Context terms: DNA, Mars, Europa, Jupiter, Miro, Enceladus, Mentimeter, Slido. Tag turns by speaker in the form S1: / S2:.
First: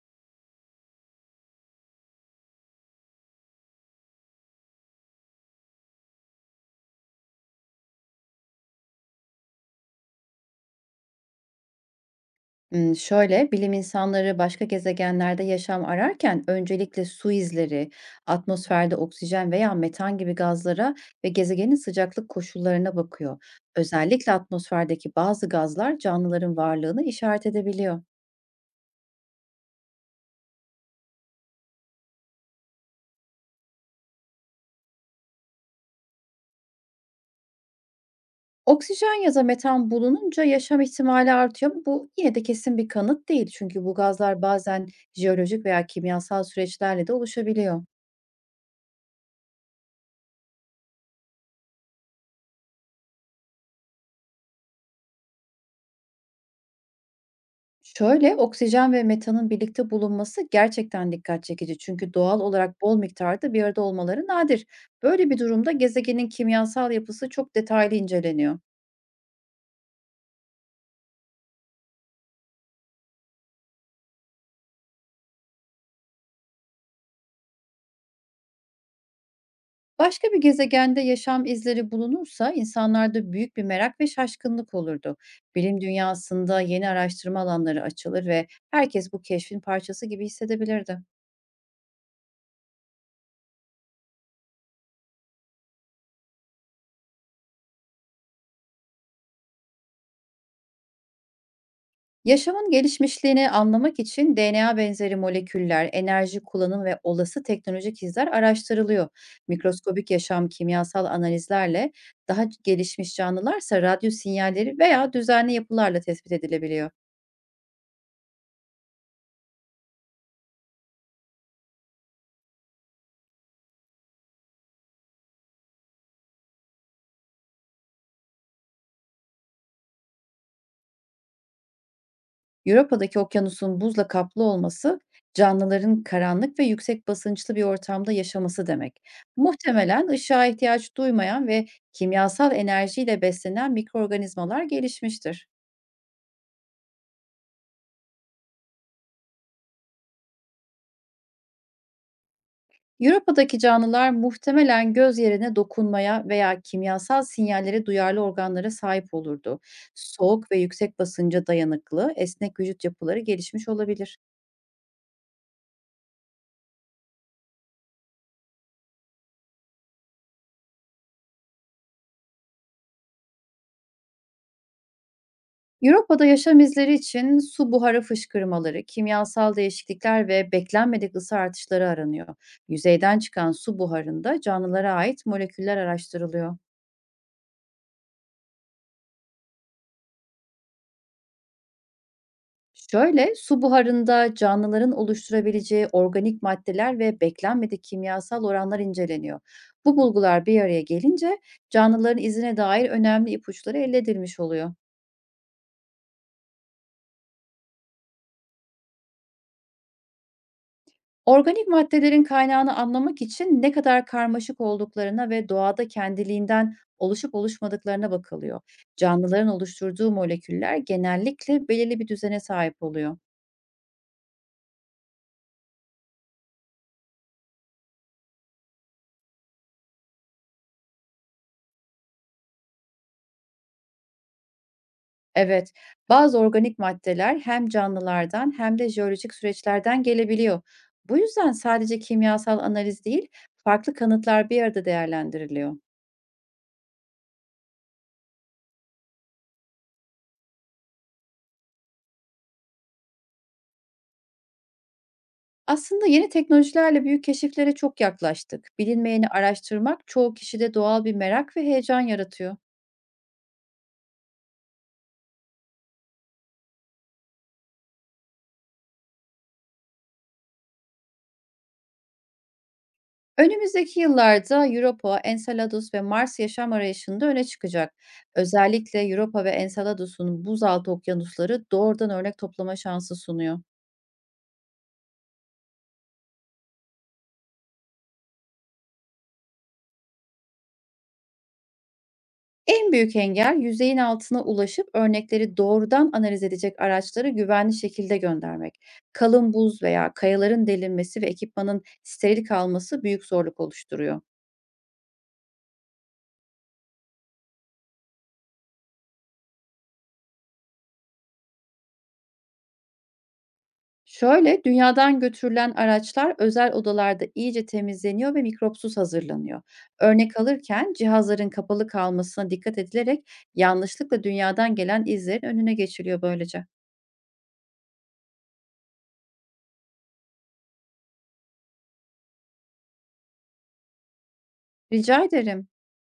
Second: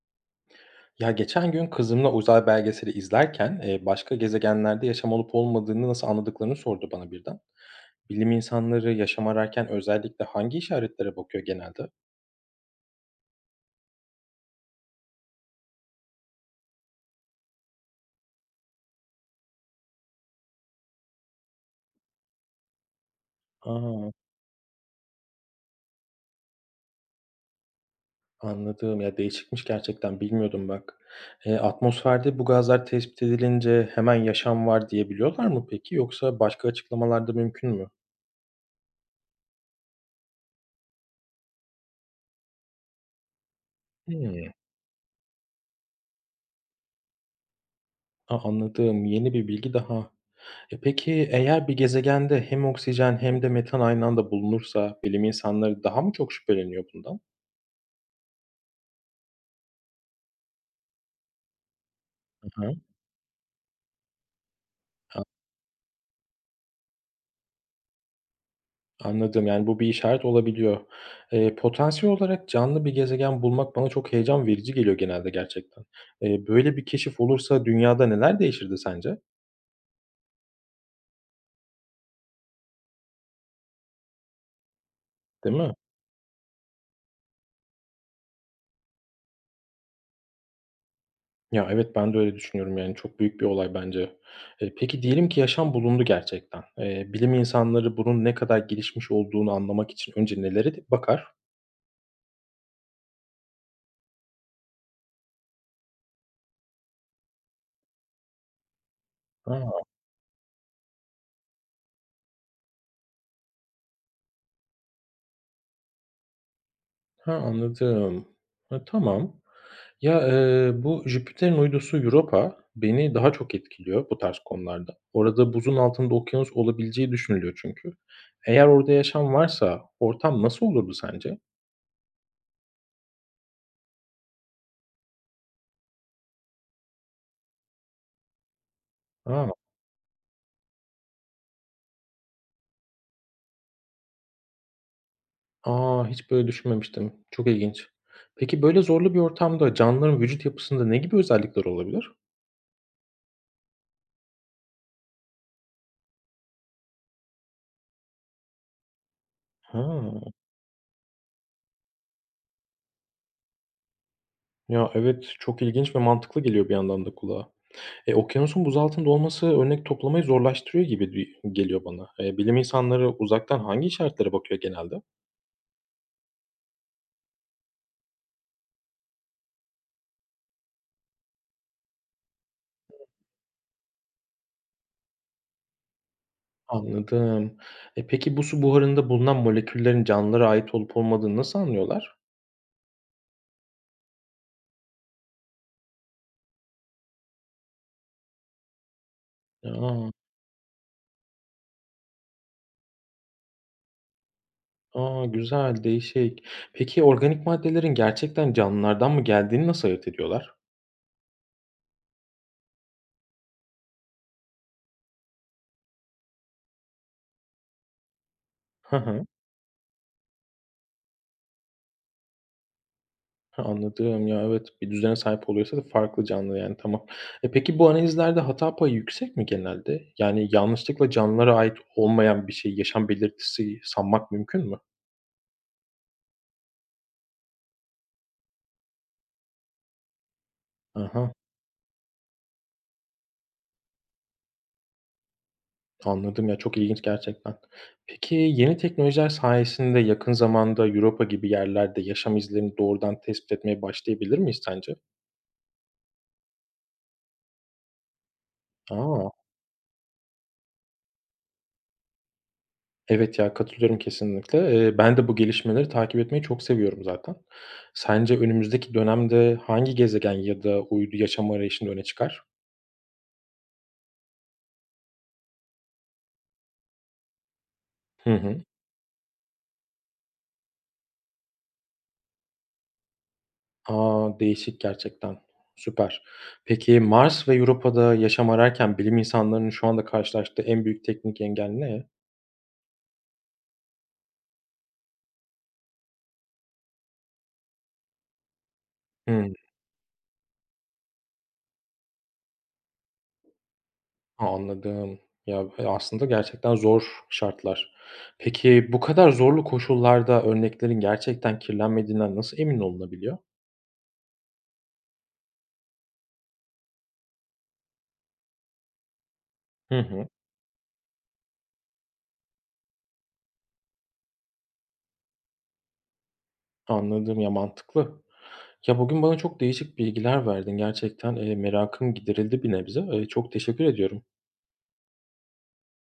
S1: Ya geçen gün kızımla uzay belgeseli izlerken başka gezegenlerde yaşam olup olmadığını nasıl anladıklarını sordu bana birden. Bilim insanları yaşam ararken özellikle hangi işaretlere bakıyor genelde?
S2: Bilim insanları başka gezegenlerde yaşam ararken öncelikle su izleri, atmosferde oksijen veya metan gibi gazlara ve gezegenin sıcaklık koşullarına bakıyor.
S1: Aa,
S2: Özellikle atmosferdeki bazı gazlar canlıların varlığını işaret edebiliyor.
S1: anladım. Ya değişikmiş gerçekten bilmiyordum bak. Atmosferde bu gazlar tespit edilince hemen yaşam var diyebiliyorlar mı peki? Yoksa başka açıklamalarda mümkün mü?
S2: Oksijen ya da metan bulununca yaşam ihtimali artıyor. Ama Bu yine de kesin bir kanıt değil, çünkü bu gazlar
S1: Hmm.
S2: bazen jeolojik veya kimyasal süreçlerle de oluşabiliyor.
S1: Aa, anladım. Yeni bir bilgi daha. Peki, eğer bir gezegende hem oksijen hem de metan aynı anda bulunursa bilim insanları daha mı çok şüpheleniyor bundan?
S2: Şöyle, oksijen ve metanın birlikte bulunması gerçekten dikkat çekici. Çünkü doğal
S1: Hı hı.
S2: olarak bol miktarda bir arada olmaları nadir.
S1: A,
S2: Böyle bir durumda gezegenin kimyasal yapısı çok detaylı inceleniyor.
S1: anladım, yani, bu bir işaret olabiliyor. Potansiyel olarak canlı bir gezegen bulmak bana çok heyecan verici geliyor genelde gerçekten. Böyle bir keşif olursa dünyada neler değişirdi sence?
S2: Başka bir gezegende yaşam izleri bulunursa insanlarda büyük bir merak ve şaşkınlık olurdu.
S1: Değil mi?
S2: Bilim dünyasında yeni araştırma alanları açılır ve herkes bu keşfin parçası gibi hissedebilirdi.
S1: Ya, evet, ben de öyle düşünüyorum, yani, çok büyük bir olay bence. Peki diyelim ki yaşam bulundu gerçekten. Bilim insanları bunun ne kadar gelişmiş olduğunu anlamak için önce nelere bakar?
S2: Yaşamın gelişmişliğini anlamak için DNA benzeri moleküller, enerji kullanım ve olası teknolojik izler araştırılıyor.
S1: A!
S2: Mikroskobik yaşam kimyasal analizlerle daha gelişmiş canlılarsa radyo sinyalleri veya düzenli yapılarla tespit edilebiliyor.
S1: Ha, anladım. Ha, tamam. Ya, bu Jüpiter'in uydusu Europa beni daha çok etkiliyor bu tarz konularda. Orada buzun altında okyanus olabileceği düşünülüyor çünkü. Eğer orada yaşam varsa ortam nasıl olurdu sence?
S2: Avrupa'daki okyanusun buzla kaplı olması canlıların karanlık ve yüksek basınçlı bir ortamda yaşaması demek.
S1: A!
S2: Muhtemelen ışığa ihtiyaç duymayan ve kimyasal enerjiyle beslenen mikroorganizmalar gelişmiştir.
S1: A, hiç böyle düşünmemiştim. Çok ilginç. Peki böyle zorlu bir ortamda canlıların vücut yapısında ne gibi özellikler olabilir?
S2: Europa'daki canlılar muhtemelen göz yerine dokunmaya veya kimyasal sinyallere duyarlı organlara sahip olurdu.
S1: Ha,
S2: Soğuk ve yüksek basınca dayanıklı, esnek vücut yapıları gelişmiş olabilir.
S1: ya evet, çok ilginç ve mantıklı geliyor bir yandan da kulağa. E, okyanusun buz altında olması örnek toplamayı zorlaştırıyor gibi di geliyor bana. Bilim insanları uzaktan hangi işaretlere bakıyor genelde?
S2: Europa'da yaşam izleri için su buharı fışkırmaları, kimyasal değişiklikler ve beklenmedik ısı artışları aranıyor. Yüzeyden çıkan su buharında canlılara ait moleküller araştırılıyor.
S1: Anladım. E, peki bu su buharında bulunan moleküllerin canlılara ait olup olmadığını nasıl anlıyorlar?
S2: Şöyle, su buharında canlıların oluşturabileceği organik maddeler ve beklenmedik kimyasal oranlar inceleniyor. Bu
S1: A!
S2: bulgular bir araya gelince canlıların izine dair önemli ipuçları elde edilmiş oluyor.
S1: A, güzel, değişik. Peki organik maddelerin gerçekten canlılardan mı geldiğini nasıl ayırt ediyorlar?
S2: Organik maddelerin kaynağını anlamak için ne kadar karmaşık olduklarına ve doğada kendiliğinden oluşup oluşmadıklarına bakılıyor. Canlıların oluşturduğu moleküller genellikle belirli bir düzene sahip oluyor.
S1: Anladım. Ya, evet, bir düzene sahip oluyorsa da farklı canlı, yani, tamam. Peki bu analizlerde hata payı yüksek mi genelde? Yani yanlışlıkla canlılara ait olmayan bir şey yaşam belirtisi sanmak mümkün mü?
S2: Evet, bazı organik maddeler hem canlılardan hem de jeolojik süreçlerden gelebiliyor. Bu
S1: Hı,
S2: yüzden sadece kimyasal analiz değil, farklı kanıtlar bir arada değerlendiriliyor.
S1: anladım ya, çok ilginç gerçekten. Peki yeni teknolojiler sayesinde yakın zamanda Europa gibi yerlerde yaşam izlerini doğrudan tespit etmeye başlayabilir miyiz sence?
S2: Aslında yeni teknolojilerle büyük keşiflere çok yaklaştık. Bilinmeyeni
S1: Aa.
S2: araştırmak çoğu kişide doğal bir merak ve heyecan yaratıyor.
S1: Evet ya, katılıyorum kesinlikle. Ben de bu gelişmeleri takip etmeyi çok seviyorum zaten. Sence önümüzdeki dönemde hangi gezegen ya da uydu yaşam arayışında öne çıkar?
S2: Önümüzdeki yıllarda Europa, Enceladus ve Mars yaşam arayışında öne çıkacak.
S1: Hı hı.
S2: Özellikle Europa ve Enceladus'un buzaltı okyanusları doğrudan örnek toplama şansı sunuyor.
S1: A, değişik gerçekten. Süper. Peki Mars ve Europa'da yaşam ararken bilim insanlarının şu anda karşılaştığı en büyük teknik engel ne?
S2: En büyük engel yüzeyin altına ulaşıp örnekleri doğrudan analiz edecek araçları güvenli şekilde göndermek. Kalın
S1: Hımm.
S2: buz veya kayaların delinmesi ve ekipmanın steril kalması büyük zorluk oluşturuyor.
S1: Anladım. Ya, aslında gerçekten zor şartlar. Peki bu kadar zorlu koşullarda örneklerin gerçekten kirlenmediğinden nasıl emin olunabiliyor?
S2: Şöyle, dünyadan götürülen araçlar özel odalarda iyice temizleniyor ve mikropsuz hazırlanıyor.
S1: Hı hı.
S2: Örnek alırken cihazların kapalı kalmasına dikkat edilerek yanlışlıkla dünyadan gelen izlerin önüne geçiliyor böylece.
S1: Anladım. Ya, mantıklı. Ya, bugün bana çok değişik bilgiler verdin. Gerçekten, merakım giderildi bir nebze. Çok teşekkür ediyorum.
S2: Rica ederim.